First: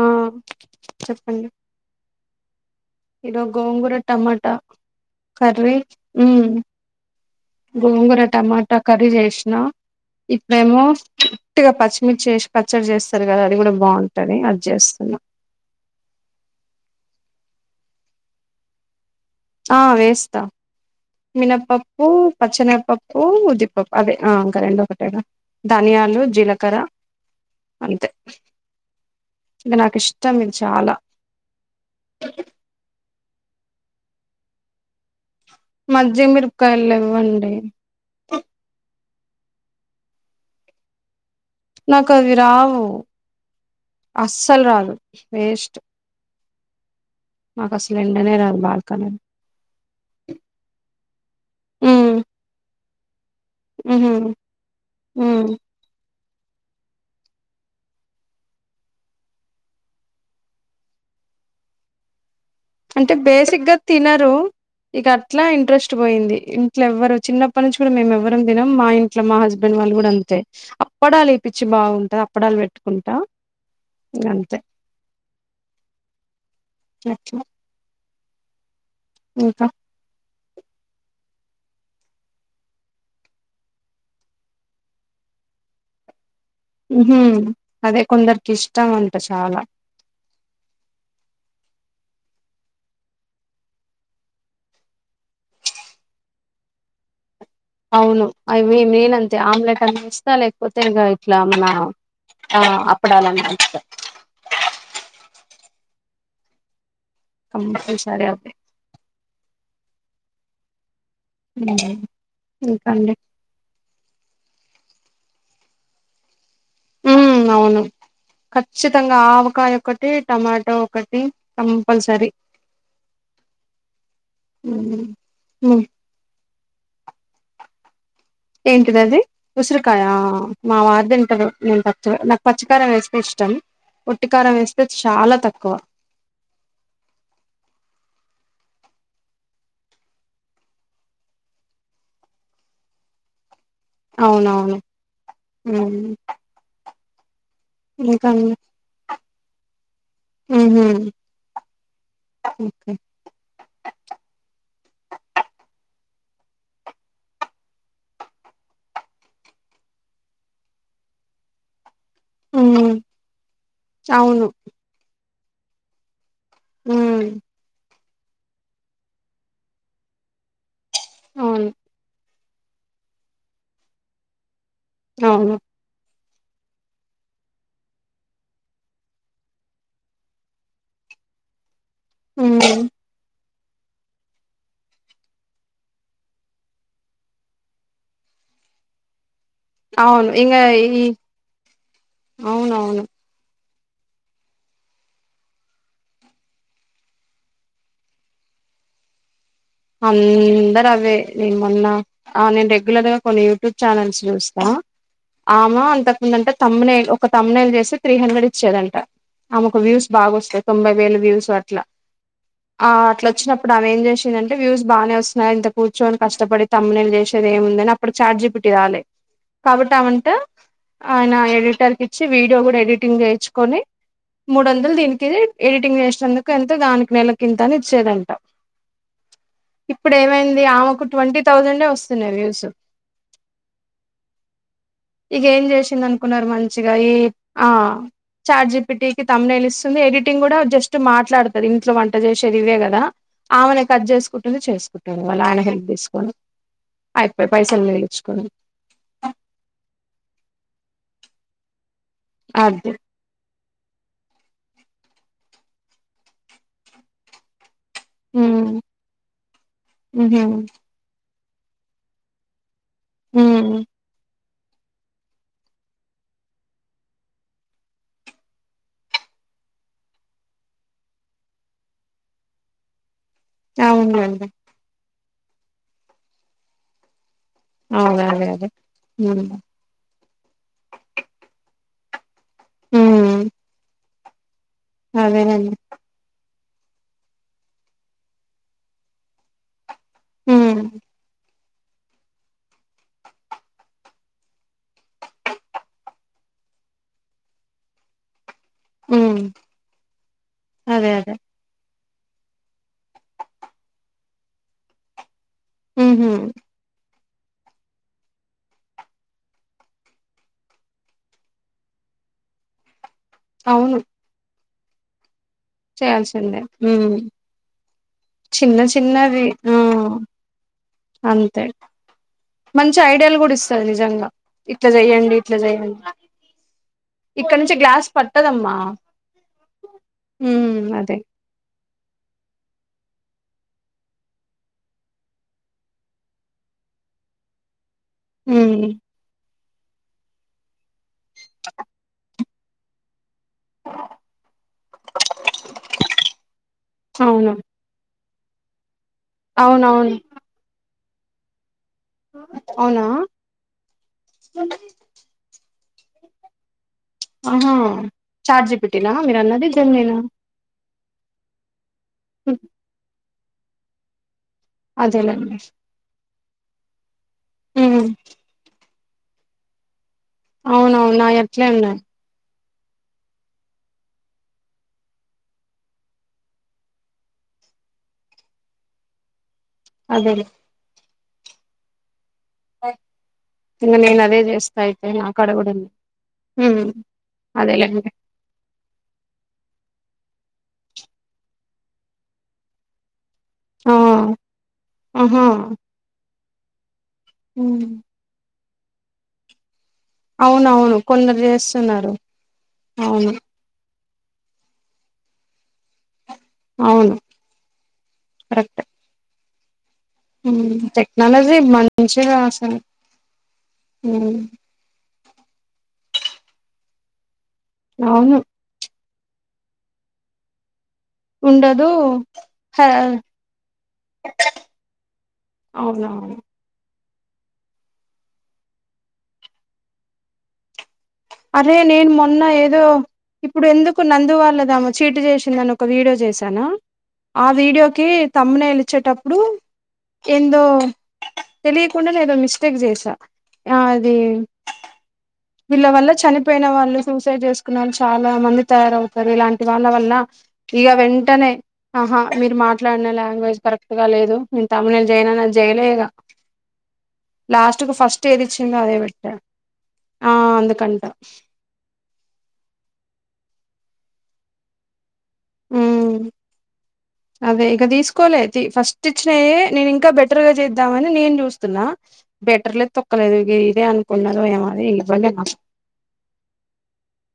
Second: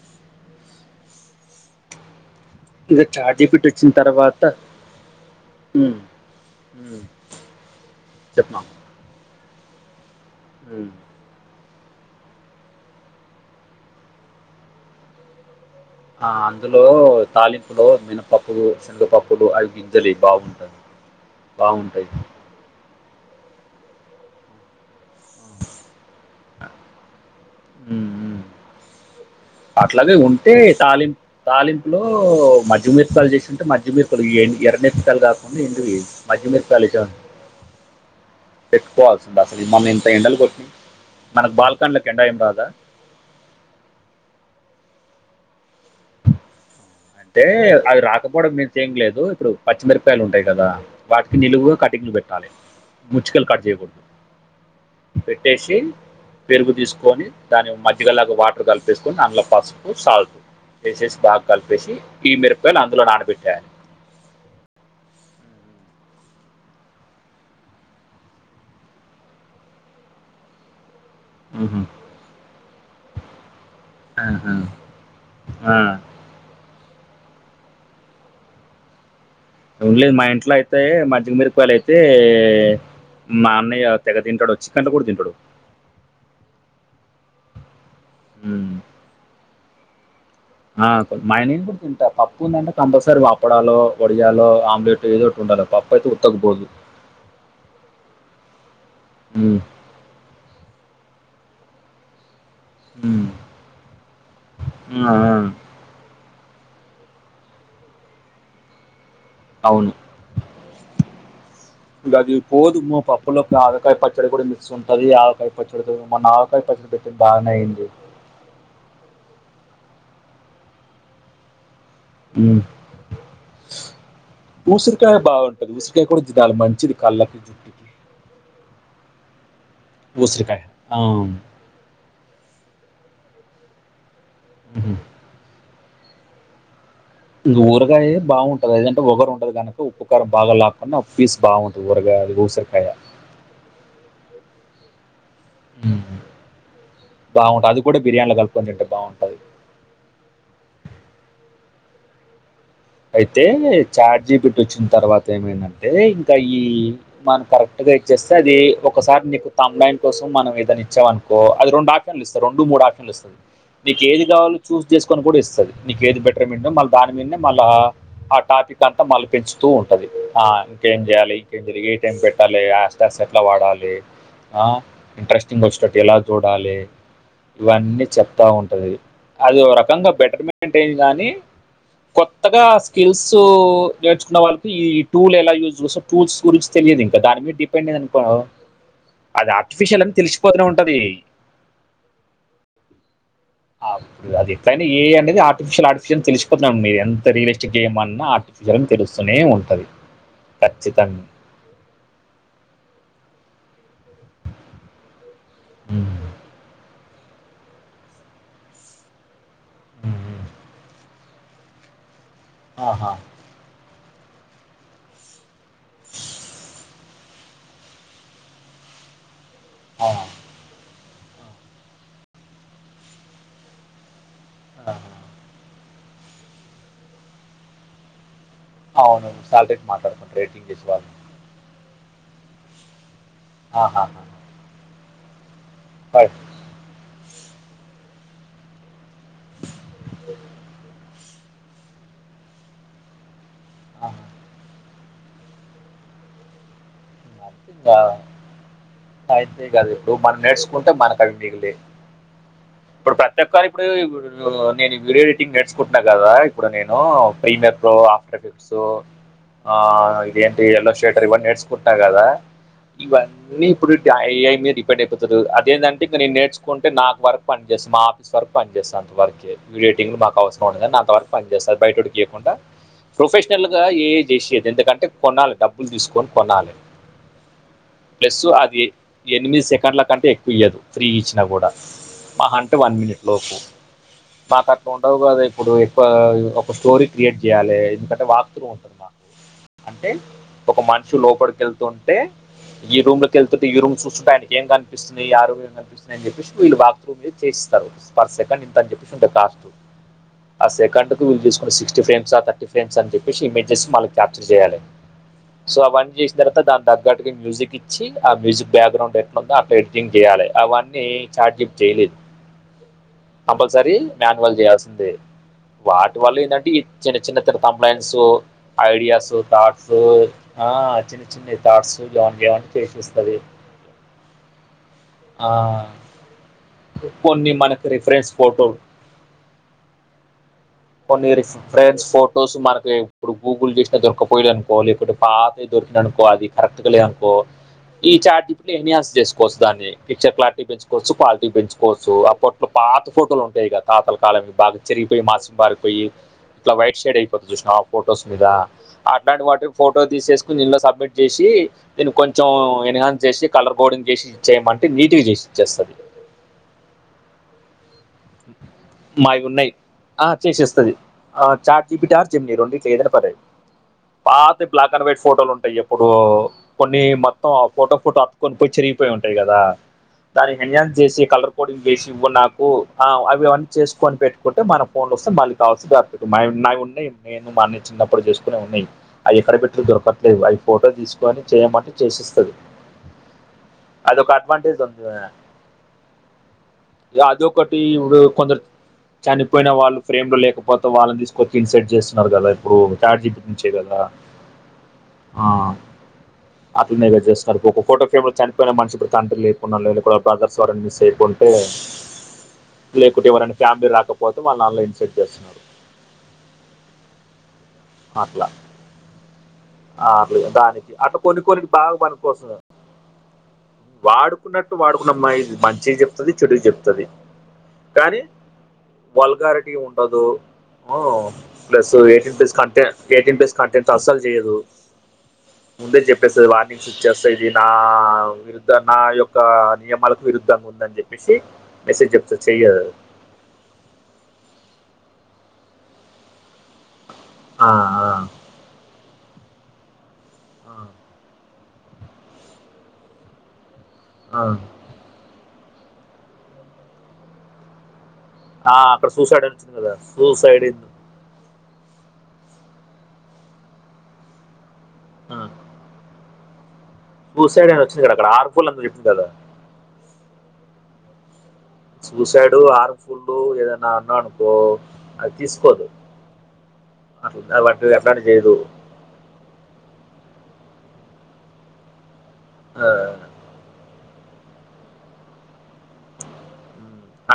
ఆ చెప్పండి ఇక చాట్ ఇరో జీపీటీ వచ్చిన గోంగూర తర్వాత టమాట కర్రీ ఉమ్ ఉమ్, గోంగూర, చెప్పమా టమాటా కర్రీ చేసినా ఇప్పుడేమో ఉమ్, ట్టిగా పచ్చిమిర్చి చేసి పచ్చడి చేస్తారు కదా, అది కూడా బావుంటది అది చేస్తున్నా. ఆ అందులో తాలింపులో మినపప్పు, సెనగపప్పు ఆ వేస్త మినపప్పు, బాగుంటాయి పచ్చేనగపప్పు ఓ ఉద్దిపప్పు అదే ఆంకా రెండు ఒకటేగా ధనియాలు, జీలకర అంతే ఇక నాకు అట్లనే ఇష్టం ఉంటే ఇది చాలా తాలింపు తాలింపులో పచ్చి మిరపకాయలు చేసింటే మధ్యమి ఇప్పుడు ఏ ఎర్రమిర్పకాయలు కాకుండే ఎండివి మజ్జిగ మిరపకాయలు మధ్యమిరపకాలు చాలు లెవ్వండి పెట్టుకోవాల్సింది అసలు మమం ఇంత ఎండలు కొట్టింది. నాకు అవి రావు అస్సలు రాదు వేస్ట్ అంటే నాకు అసలు అవి ఎండనే రాదు రాకపోవడం ఏం బాల్కనీ లేదు ఇప్పుడు పచ్చిమిరపకాయలు ఉంటాయి కదా వాటికి నిలువు కటింగ్ ఉమ్ పెట్టాలి ముచ్చకలు కట్ చేయకూడదు ఉహు ఉమ్ పెట్టేసి పెరుగు తీసుకొని దాని మధ్యగలాగా వాటర్ కలిపేసుకొని అందుల పసుపు సాగు ఏసేసి బాగా కల్పేసి ఇ ఇద్దరు అంటే బేసిక్ గా తినరు ఇక అట్లా ఇంట్రెస్ట్ పోయింది ఇంట్లో ఎవ్వరు చిన్నప్పటి నుంచి కూడా మేము ఎవ్వరం తినం. మా ఇంట్లో మా హస్బెండ్ వాళ్ళు గుడా అంతే అప్పడాలు వేపించి మ్మ్. బాగుంట అప్పడాలు పెట్టుకుంటా ఇగ ఆహు అంతే ఆ చ్చ ఉండ లేదు మా ఇంట్లో అయితే మధ్యగ మీరు యలు అయితే మా అన్నయ్య తెగ తింటాడు చికెన్లో కూడా తింటాడు ఉహు అదే కొందరికి మ్మ్. ఇష్టం అంత చాలా ఆ మైనన్ కూడా తింటా పప్పు ఉందంటే కంపల్సరీ అప్పడాలో వడియాలో ఆమ్లెట్ ఏదో ఒకటి ఉ పప్పయితే ఉత్తకు పోదు అవును అవి మెయిన్ అంతే ఆమ్లెట్ అన్న ఇస్తా లేకపోతే ఇగ ఇట్లా మన ఆ మ్మ్. అప్పడల్లన్న పంచుతా ఆ, ఆ. కంపల్సరీ అదే అవును హ్మ్ ఇగ అది పోదు ఇంకా మా అండి పప్పులో ఆవకాయ పచ్చడి కూడా మిస్ ఉంటది ఆవకాయ పచ్చడితోను మా ఉ అవును ఖచ్చితంగా ఆవకాయ ఒకటి టమాటో ఒకటి కంపల్సరీ ఉ ఊసిరికాయ హ్మ్ బాగుంటుంది ఉసరికాయ కూడా చాల మంచిది కళ్ళకి ఏంటిదది ఉసిరికాయ ఉసిరికాయ మా ఆ. వారు దింటరు నేను నాకు పచ్చి కారం వేస్తే ఇష్టం ఉట్టి కారం వేస్తే చాలా తక్కువ ఇంగ ఊరగాయ బాగుంటది అదంటే వగరు ఉంటది కనుక ఉప్పుకారం బాగా లేకుండా పీస్ బాగుంటది ఊరగాయ ఊసరఖాయ అవునవును బాగుంటది అది కూడా ఇంకా బిర్యాలో అండి. కలుపుకొనిదింటే బాగుంటు ఉహు అయితే చాట్ జీపీటీ వచ్చిన తర్వాత ఏమైందం అ ఇంకా ఈ మనం కరెక్ట్ గా ఇచ్చేస్తే అది ఒకసారి నీకు కమ్ బాక్ కోసం మనం ఏదనా ఇచ్చం అనుకో అది రెం ఇస్తరు రెండు మూడు ఉమ్ ఆప్షన్లు ఇస్తది నీకు ఏది అవును కావాలో చూస్ చేసుకొని కూడా ఇస్తది నీది పెట్ట మళ్ళ దాని ఉమ్ మీదే మళ్ళ ఆ టాపిక్ అంతా మళ్ళీ పెంచుతూ ఉంటది ఆ ఏం జేయాలి ఇంకేం అవును చేయాలి ఏ టైం పెట్టాలి యాస్టాస్ ఎట్లా వాడాలి ఆ అవును ఇంట్రెస్టింగ్ వచ్చేటట్టు ఎలా చూడాలి ఇవన్నీ చెప్తా ఉంటది అది ఒక రకంగా బెటర్మెంట్ ఏది గానీ కొత్తగా ఉమ్ స్కిల్స్ నేర్చుకున్న వాళ్ళకి ఈ టూల్ ఎలా యూజ్ చేస్తో టూల్స్ గురించి తెలియదు ఇంకా దాని మీద డిపెండ్ అయినాననుకో అది ఆర్టిఫిషియల్ అని అవును ఇంగ తెలిసిపోతనే ఉంటది ఈ అవునవును అప్పుడు అది ఎట్లైనా ఏఐ అనేది ఆర్టిఫిషియల్ ఆర్టిఫిషియల్ తెలిసుపోతున్నాం మీరు ఎంత రియలిస్టిక్ గేమ్ అన్నా విజయం తెలుస్తూనే ఉం అందరు అవే నేను మొన్న ఆ నేను రెగ్యులర్ గా కొన్ని ట్యూబ్ ఛానల్స్ చూస్తా ఆమ అంతకుముందంటే తమ్మనే ఒక తమ్మునేలు చేసి త్రీ హండ్రెడ్ ఇచ్చేదంట ఆమెకు వ్యూస్ బాగా వస్తాయి తొంభై వేలు వ్యూస్ అట్లా ఆ ఆహా, అట్లా వచ్చినప్పుడు ఆమె ఏం చేసిందండి అంటే వ్యూస్ బాగానే వస్తున్నాయి ఇంత కూర్చొని కష్టపడి తమిళ్ చేసేది ఏముంది అని అప్పుడు ఛార్జీ పెట్టి రాలె కాబట్ ఆ, అమంట ఆయన ఎడిటర్ కి ఇచ్చి వీడియో కూడా ఎడిటింగ్ చేయించుకొని మూడు ఆ, వందలు దీనికి ఎడిటింగ్ చేసినందుకు ఎంత దానికి నెల కి ఇంత అని ఇచ్చేదంట అవును సాలరీ ఇప్పుడు మాట్లాడుకుంటారు ఏమైంది రేటింగ్ చేసి ఆమెకు వాళ్ళు ట్వంటీ థౌజండ ఏ వస్తున్నాయి వ్యూస్ ఆహా ఇక ఏం చేసింది పర్- అనుకున్నారు మంచిగా ఈ ఆ చార్ట్ జి పి టి కి తమ్మినేల్ ఎడిటింగ్ కూడా జట్ మాట్లాడుతుంది ఇంట్లో వంట చేసే ఇవే కదా ఆమె కట్ ఆహా. చేసుకుంటుంది చేసుకుంటుంది వాళ్ళ ఆయన హెల్ప్ తీసుకొని అయిపోయి పైసలు మిగిలించుకోవడం అయితే కదు ఇప్పుడు మనం నేర్చుకుంటే మనకు అవి మిగిలి అదే ఇప్పుడు ప్రతి అబ్బాయి ఇప్పుడు నేను వీడియో ఎడిటింగ్ నేర్చుకుంటన్నా కదా ఇప్పుడు నేను ప్రీమర్ ఆఫ్టర్ ఎఫెక్ట్స్ ఉమ్ ఉహు ఆంటి ఎల్లో స్టేటర్ ఇవ చూసుకుంటా కదా ఇవన్నీ ఉమ్ ఇప్పుడు ఏ ఐ మీరు రిపీట్ అయిపోతు అదేంటే ఇంకా నేను నేర్చుంటే నాకు వర్క్ పని చేస్తా మా ఆఫీస్ వరకు పని చేస్తే అంత వరకే వీడియో ఎడిటింగ్ మాకు అవసరం ఉంది కాని అంత వరకు పని చేస్తారు బయటటిడికియకుండా కూడా ప్రొఫెషనల్గా ఏ అవునులేండి చేసేది ఎందుకంటే కొనాలి డబ్బులు తీసుకొని కొనాలి అవును ప్లస్ అదే అదే అది ఉమ్ ఎనిమిది సెకండ్ల కంటే ఎక్కువ ఇవ్వద్దు త్రీ ఇచ్చినా కూడా మా అంటే వన్ మినిట్ ఉమ్ లోపు మాకు అట్లా ఉండవు కదా ఇప్పుడు అదేనండి ఎక్కువ ఒక స్టోరీ క్రియేట్ చేయాలి ఎందుకంటే వాక్తులు ఉంటుంద అంటే ఒక ఉమ్ మనిషి లోపలికి వెళ్తుంటే ఈ రూమ్ లోకి వెళ్తుే ఈ రూమ్ చూ చూస్తే అయినకు ఏం కనిపిస్తున్నాయి ఆరోగ్యం కనిపిస్తున్నాయని చెప్పళ్ళ బా చేస్తారు పర్ సెకండ్ అని చెప్పేసింటే ఉమ్ కాస్ట్ ఆ అదే సెకండ్ కు అదే వీళ్ళు చసుకున్న సిక్స్తఫైవ్ సో ర్ టీ ఫ్రెంట్స్ అని చెప్పసి ఇమేజెస్ మకి క్యాప్చర్ చేయాలి సో అవీ ఉహు చేసిన తర్వాత దాని దగ్గ గట్కి మ్యూజిక్ ఇచ్చి ఆ మ్యూజిక్ బ్యాక్గ్రౌండ్ ఎట్లా ఉందో అట్లా ఎడిటింగ్ చేయాలి అవన్నీ ఏఐ చార్జీ పెట్టి కపల్సరి అవును మాన్యువల్ చేయాల్సిందే వాటి వల్ల చేయాల్సిందే ఏంటంటే ఈ చిన్న ఉమ్ చిన్న తమినల్స్ చిన్న ఐడియాస్ చిన్నవి ఆ థాట్స్ ఆ చిన్న చిన్న అంతే థాట్ మంచి ఐడియాలు కూడా ఇస్తాది నిజంగా ఇట్లా చెయయండి ఆ ఇట్లా చెయయండి కొన్ని ఇక్కడ నుంచి మనకి గ్లాస్ రిఫరెన్స్ ఫోటో పట్టదమ్మా ఉమ్ అదే పోనీ ఫ్రెండ్స్ ఫోటోస్ మనకి ఇప్పుడు గూగుల్ చేసినా దొరకపోయాడు అనుకో లేకపోతే పాతతే దొరికిననుకో అది కరెక్ట్గా లేదునుకో కో ఈ చార్జీ పెట్టి ఉమ్ ఎమిీయాస్ పిచ్చా క్లారిటీ పెంచుకోవచ్చు పాలిటి పెంచుకోవచ్చు అట్ పాత ఫోటోలు ఉంటాయి కద తాతల కాలం మీ బాగా చ బారిపోయి ఇట్లా వైట్ షైడ్ అయిపోతుంది అవును చూసినా ఆ ఫొటోస్ మీద అలాంటి వాటి ఫోటో అవునవును తీసేసుకుని నిళ్లో సబ్మిట్ చేసి దీన్ని కొంచెం ఎన్హాన్స్ అవునా చేసి కలర్ బోర్డింగ్ చేసి ఇచ్చేయమంటే నీట్గా చేసి ఇచ్చేస్తుంది ఆహా చార్జీ పెట్టినా మీరు మావి అన్నది ఉన్నాయి జన్మ ఆ చేసేస్తుది ఆ చాటి బిటార్ జెమినిఏఐ రెండింటిలో ఏదని పదది పాతే బ్లాక్ అండ్ వైట్ ఫోటోలు అదేలేండి ఉంటాయి ఇప్పుడు కొన్ని మొత్తం ఆ ఫోటో ఉమ్ ఫోటో ఎత్తుకొని చిని పోయి ఉంటాయి కదా దాని హెం హన్ అవునవును చేసి నాయి కలర్ అట్లే కోడింగ్ ఉన్నాయి వేసి ఇవ్వ నాకు ఆ అవివన్నీ చేసుకని పెట్టుకుంటే మనం ఫోన్ వస్తే మళ్ళ కావాల్సి వ ఉన్నాయి నేను మా చిన్నప్పుడు చేసుకునే ఉన్నాయి అవి ఎక్కడ పెట్టి దొరకట్లేదు అదేలే అవి ఫోటో తీసుకొని చేయమంటే చేసిస్త ఇంకా నేను అదే చేస్తా అయితే నాకాడకూడా ఉంది ఉమ్ అదొ ఒకటి అదేలేండి ఇప్పుడు కొందరు చనిపోయిన వా వాళ్ళు ఫ్రేమ్ లో లేకపోతే వాళ్ళని తీసుకొచ్చ ఇన్సెట్ చేస్తున్నారు కదా ఇప్పుడుి మంచి ఆ కదా ఆహా ఆ చేస్తారు ఒక హ్మ్. ఫోటో ఫ్రేమ్ లో చనిపోయిన మనిషి ఇప్పుడు తంట్రి లేకున్నా బ్రదర్స్ ఎవరైనా అవునవును మిస్ కొందరు అయిపోతే చేస్తున్నారు లేకుంటే అవును ఎవరైనా ఫ్యామిలీ రాకపో పోతే వాళ్ళ నాన్ల ఇన్సెట్ చేస్తున్నారు అవును కరెక్ట్ అట్లే దానికి అట్ట కొన్ని టెక్నాలజీ కొన్ని బాగా పనికి మంచిగా కోస్తుంది అసలు హ్మ్. వాడుకున్నట్టు వాడుకున్నమ్మా ఇది మంచికి చెప్తుది చెడుకి చెప్తుది అవును వల్గారిటీ ఉండదు ఓ ఉండదు ప్లస్ ఎయిటీన్ పస్ హ కె ఎయిటీన్ పస్ కంటెంట్ అస్సలు చెయదు ముందే అవునవును చెప్పేార్ వార్నింగ్ష చేస్త ఇది నా విరుద్ధ నా యొక్క నియమాలకు విరుద్ధంగా ఉందండి అరే నేను మొన్న ఏదో ఇప్పుడు ఎందుకు కొన్ని అందు వాళ్ళదామా చీటు చేసిందని ఒక వీడియో చేశానా ఆ వీడియోకి తమ్మినేల్ ఇచ్చేటప్పుడు ఎందో ఆ, తెలియకుండానే ఏదో మిస్టేక్ చేశా ఆ అది ఆ. వాలా వాళ్ళ చనిపోయిన వాళ్ళు సూసైడ్ చేసుకునేవారు చాలా మంది ఆ, అక్కడ తయారవుతారు సూసైడ్ అని ఇలాంటి వచ్చింది వాళ్ళ కదా వల్ల సూసైడ్ ఇక వెంటనే ఆహా మీరు మా మాట్లాడిన లాంగ్వేజ్ కరెక్ట్ గా లేదు నేను తమ్మినేల్ చేయాలని చేయాలె ఇగా సూసైడ్ లాస్ట్ అని కు వచ్చింది కదా ఫస్ట్ అక్కడ ఏది ఆర్ఫుల్ ఇచ్చిందో అని అదే చెప్పింది కదా పెట్టా ఆ అందుకంట సూసైడు ఆరు ఫుల్ ఏదన్నా అన్నా అనుకో అది తీసుకోదు ఉమ్ అట్లా అదే ఇక వాటి అట్లాంటి తీసుకోలే చేయదు ఫస్ట్ ఇచ్చినయ్య నేను ఇంకా బట్ బెటర్ గా చేద్దామని నేను చూస్తున్నా బెటర్ ఆ, లేదు తొక్కలేదు ఇ ఇదే అ కొనదో ఏమో ఆని ఇవ్వలేనాక్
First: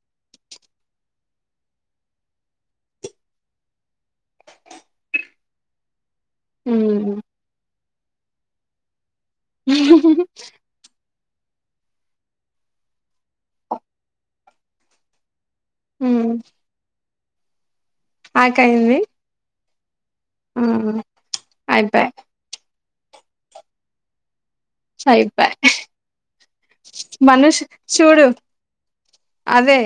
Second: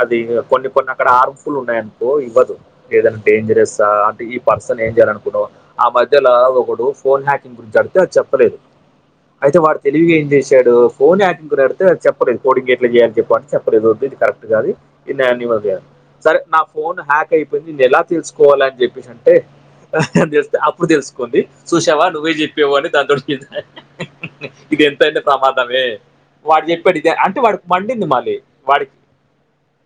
అది కొన్ని కొన్ని అక్కడ హార్మ్ఫుల్ ఉన్నాయనుకో ఇవ్వదు ఏదైనా డేంజరస్ అంటే ఈ పర్సన్ అసలు ఏం చేయాలనుకున్నావు ఆ మద్ మలా ఒకడు హ్మ్ ఫోన్ హ్యాకింగ్ గురించి ఆడితే అది చెప్పలేదు అయితే వాడు తెలివిగా ఏం చేసాడు ఫోన్ యాటింగ్డితే అది చెప్పలేదు కోడింగ్ ఎట్లా చేయాలని చెప్ప అంటే చెప్పలేదు ఇది కరెక్ట్ కాదు ఇన్ అనిమల్ హ్మ్ సరే నా ఫోన్ హ్యాక్ అయిపోయింది నేను ఎలా తెలుసుకోవాల అని ఆకయింది చెప్పేసి అంటే ఆ అప్పుడు తెలుసుకోంది సుషావా అయిపాయ్ నువ్వే చెప్పేవు అని దానితోటికి ఇది ఎంతైంది సయిపాయ్ ప్రమాదమే వాడు చెప్పాడు ఇది అంటే మనుష్ వాడికి మండింది చూడు మళ్ళీ వాడికి అదే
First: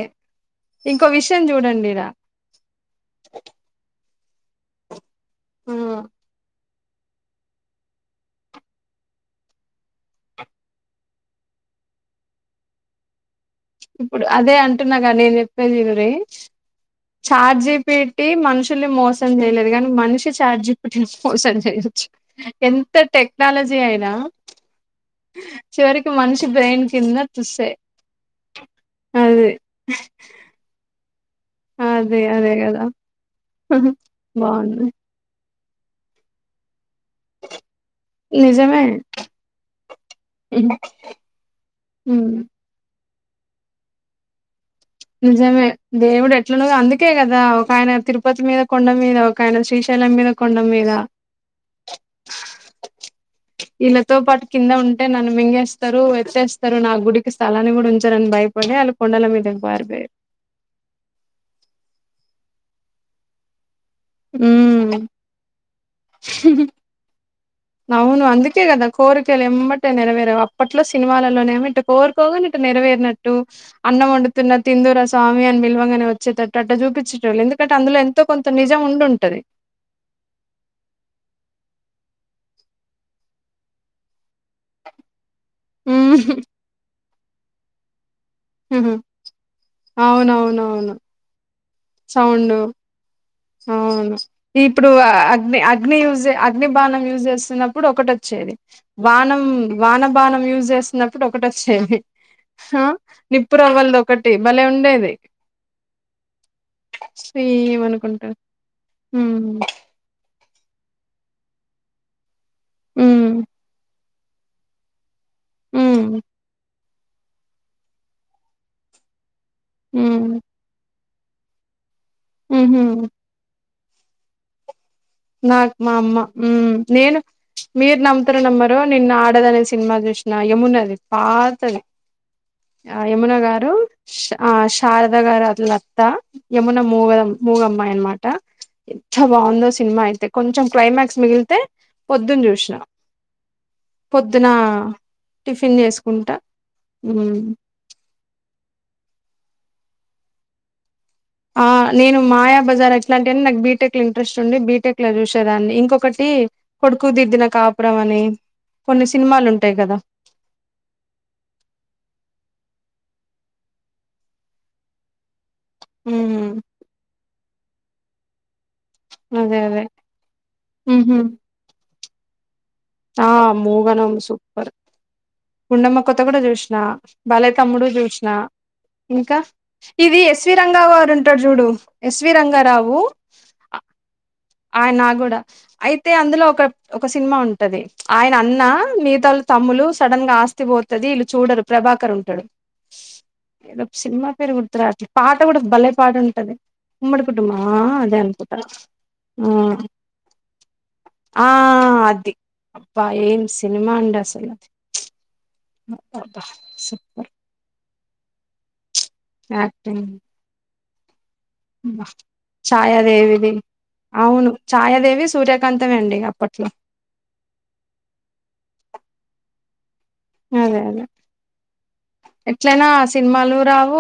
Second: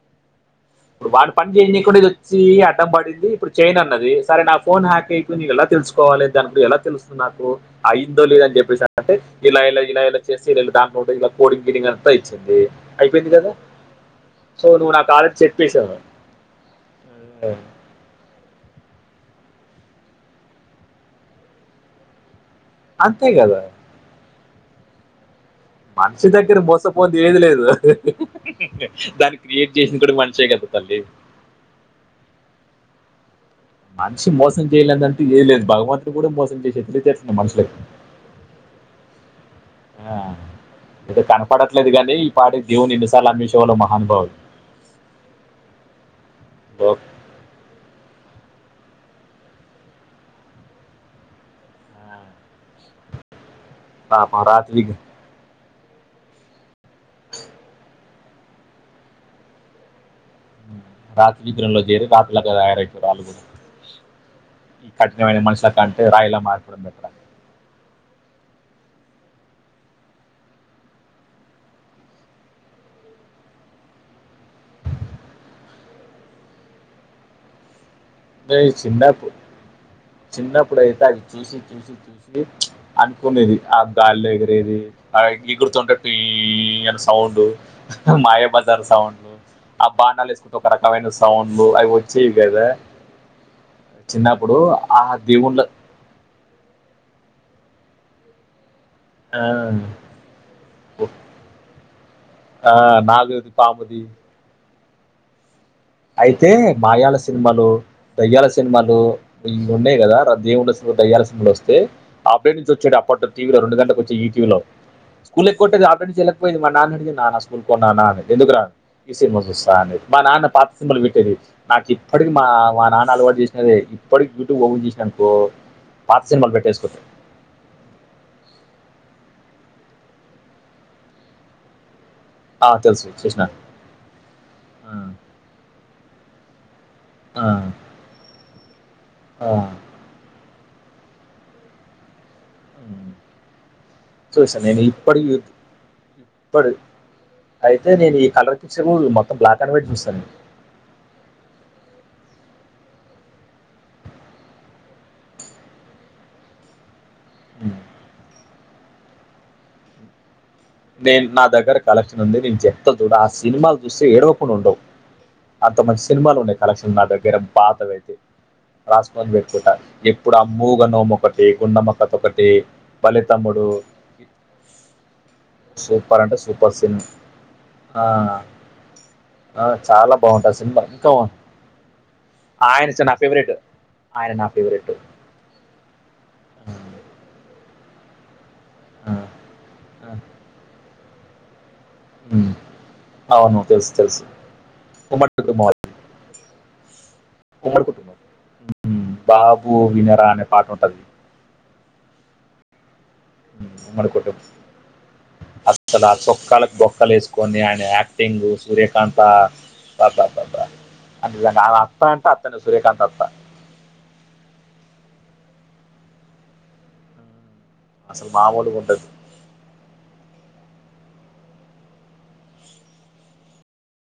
ఇంకో ఇప్పుడు వాళ విషయం పని చేయింది చూడండి కూడా ఈడ ఇది వచ్చి అడ్డం పడింది ఇప్పుడు చైన్ అన్నాది అది సరే నా ఫోన్ హాక్ అయితుంది కదా ఎలా ఆ తెలుసుకోవాలి దాని ఇప్పుడు ఎలా తెలుస్తు నాకు ఆ ఇందో లేద అని చెప్పేసి అంటే ఇలా ఇలాలా చేసి దాంట్లో ఇలా కోడి గిడి మంత ఇచ్చింది అయిపోయింది కదా ఇప్పుడు అదే సో నువ్వు అంటున్నాగా నాకు నేను ఆల్రెడీ చెప్పేదిరి చెప్పేశావు వినూరి చార్జీపీటి మనుషు మనుషులని మోసం చేయలేదు కానీ మనిషి చార్జీ పెట్టి ని మోసం చేయొచ్చు ఎంత అంతే కదా టెక్నాలజీ అయినా చివరికి మనిషి దగ్గర బ్రెయిన్ బొసపోంది కింద ఏదీ లేదు తుస్సే దాన్ని అది క్రియేట్ చేసిన కూడా మనిషి కదా తల్లి హు హుమ్మ్ అదే అదే కదా మనిషి మోసం బాగుంది చేయలేదంటే ఏది లేదు భగవంతుడు కూడా మోసం చేసేది వె తెసిను మనసకి నిజమే ఆ ఇది కనపడట్లేదు కాగాని ఈ హ్మ్ పాడి దీవుని చాలభషవలో మహాభావు నిజమే దేవుడు ఎట్లాో లో- అందుకే కదా ఒకయన తిరు తిరుపతి మీద కొండ మీద ఒక ఆయన శ్రీశైలం మీద కొండ మీద ఆ ఇలతో పాపం పాటు కింద రాత్రి ఉంటే నన్న మింగేస్త స్తారు ఎత్తేస్తారు నా గుడికి స్థలాన్ని కూడా ఉంచారని భయపడి వాళ్ళు కొండల మీద పారిపోయారు రాత్ర విగ్ర లో చేరి రాత్రలాగా తయారైతారుళ్లుు ఈ ఉమ్ కట్న వ మనషల కంటే రాయిలా మారిపోతే ఇట్లా అవును అందుకే కదా కోరికలు ఇమ్మటే నెరవేరేవు అప్పట్లో సినిమాలలోనేమో ఇటు కోరుకోగానే ఇట్టు నెరవేరినట్టు అన్నం వండుతున్న తిందుూర స్వామి అని పిల్వంగానే వచ్చేటట్టు అట్ట చూపించేట వాళ్ళు ఎందుకు అందులో ఎంత న చిన్నప్పుడు చిన్నప్పుడు అయితే అవి చూసి చూసి చూసి అనుకునేది ఆ గాల్లో ఎగి రేది ఎగురుతుంటే గొయ్యి హ్మ్. అనే సౌండ్ మాయాబజార్ సౌండ్లు ఆ బాణలు వేసుకుంటే ఒక అవునవునవును రకమైన సౌండ్ అయి సౌండ్ వచ్చవికాదా అవును ఇప్పుడు హా హా అగ్ని దేవుళ్ళ అగ్ని చు అగ్ని బానం యూజ్ చేస్తున్నప్పుడు ఒకటి వచ్చేదే ఆ, వానం వాన బానం యూజ్ చేస్తున్నప్పుడు ఒకటి వచ్చేది ఆ, హా నాగుది నిప్పుర అవ్వలదు పాముది ఒకటి భలే ఉండేది అయితే మాయాల సినిమాలు ఏమనుకుంటా దయ్యాల సినిమాలు ఉమ్ ఇవి ఉన్నాయి కదా రద్ద ఏమిండదు దయ్యాల సీన్లు వస్తే అబ్బాయి ఎన్నుంచి వచ్చాడో అప్పట్లో ఉమ్ వస్తుందే రెండు రెండు గంటలకు వచ్చే ఈటీవీలో స్కూల్ ఎక్ కొట్టే అడ ఉమ్ నుంచి వెళ్లేకపోయిది మా నాన్న అడిగి నాన్న స్కూల్ పో నాన్న అని ఎందుకురా ఈ సినిమా వస్తు వస్తాంది ఉమ్ నాన్న పాత సినిమా పెట్టేది నాకు ఇప్పటికి మా ఉహు మా నాన్న అలవాటు చేసి అదే పరుగ్ గుడ్డి బౌల్ చేసి నాక్ మా అమ్మ ఉ నేను మీర్ నమ్తారు నమ్మరు నిన్న ఆడద అనే సినిమా చూసిన యమున అది పాతది ఆ తెలుసు యమున చూసినాను గారు శ ఆ శారద గారూల్ల అత్త యమునా మూగ ఆ మూగమ్మాయి అన్నమాట ఎంత ఆ బాగుందో సి కొంచెం క్లైమాక్స్ మిగిలితే ప్రొద్దున చూసిన ఉమ్. పొద్దున చూసాను నేను ఇప్పటికి టిఫిన్ చేసుకుంటా ఇప్పటి అయితే నేను ఈ కలర్ పిక్చర్ మొత్తం బ్లాక్ అండ్ వైట్ చూస్తాను ఆ నేను మాయా బజార్ ఎట్లాంటిని నాకు బీటెక్ లో ఇంట్రెస్ట్ ఉంది బీటెక్ లో చూసేదాన్ని ఇంకొకటి కొడుకు దిర్ద్దిన ఉమ్. కాపురం అని కొన్ని సినిమాలు ఉంటాయి కదా నేను నా దగ్గర కలెక్షన్ ఉంది నేను చెప్తా చూడ ఆ సినిమాలు చూస్తే ఏడవకుండా ఉండవు అంత మంచి సినిమాలు ఉమ్ ఉన్నాయి కలెక్షన్ నా దగ్గర పాతవయితే రాసుకోని అదే పెట్టుకుంటా అదే ఎప్పుడు మూగ నోము ఉహు ఒకటి గుండమ్మ కథ ఒకటి బలి ఆ తమ్ముడు మూగ నోము సూపర్ గుండమ్మ కథ సూపర్ అంటే కూడా సూపర్ చూసినా బలేతమ్ముడు చూసిన సినిమా ఇంకా చాలా ఇది ఎస్వి బాగుంటుంది రంగా సినిమా ఇంకా గారు ఉంటాడు చూడు ఎస్వి ఆయన రంగారావు నా ఫేవరెట్ ఆయన నా ఆయ్ ఫేవరెట్ నా కూడా అయితే అందులో ఒక ఒక సినిమా ఉ టది ఆయన అన్న మిగతాలు తమ్ములు సడన్ గా ఆస్తి పోతది వీళ్ళు చూడరు. ప్రభాకర్ ఉంటాడు స్ అవును ఏదో తెలుసు తెలుసు సినిమా పేరు గుర్తు రాట్లే ఉమ్మడి పాట కూడా కుటుంబం భలే పాట ఉంట టది ఉమ్మడి కుటుంబమా ఉమ్మడి కుటుంబం అదే అనుకుంట ఆ టోటల్ అప్పా ఏం సినిమాండి అసలు అసలా అబ్బా చొక్కాలకు బొక్కలు సూపర్ వేసుకొని ఆయన యాక్టింగ్ సురేఖ కంత యాక్టింగ్ పద్ద పద్ద అత్త ఛాయాదేవిది అవును ఛాయాదేవి సూర్యకాంతమె అండి అప్పట్లో అసలు మాములుగా ఉండదు. అదే అదే ఎట్లైనా సినిమాలు రావు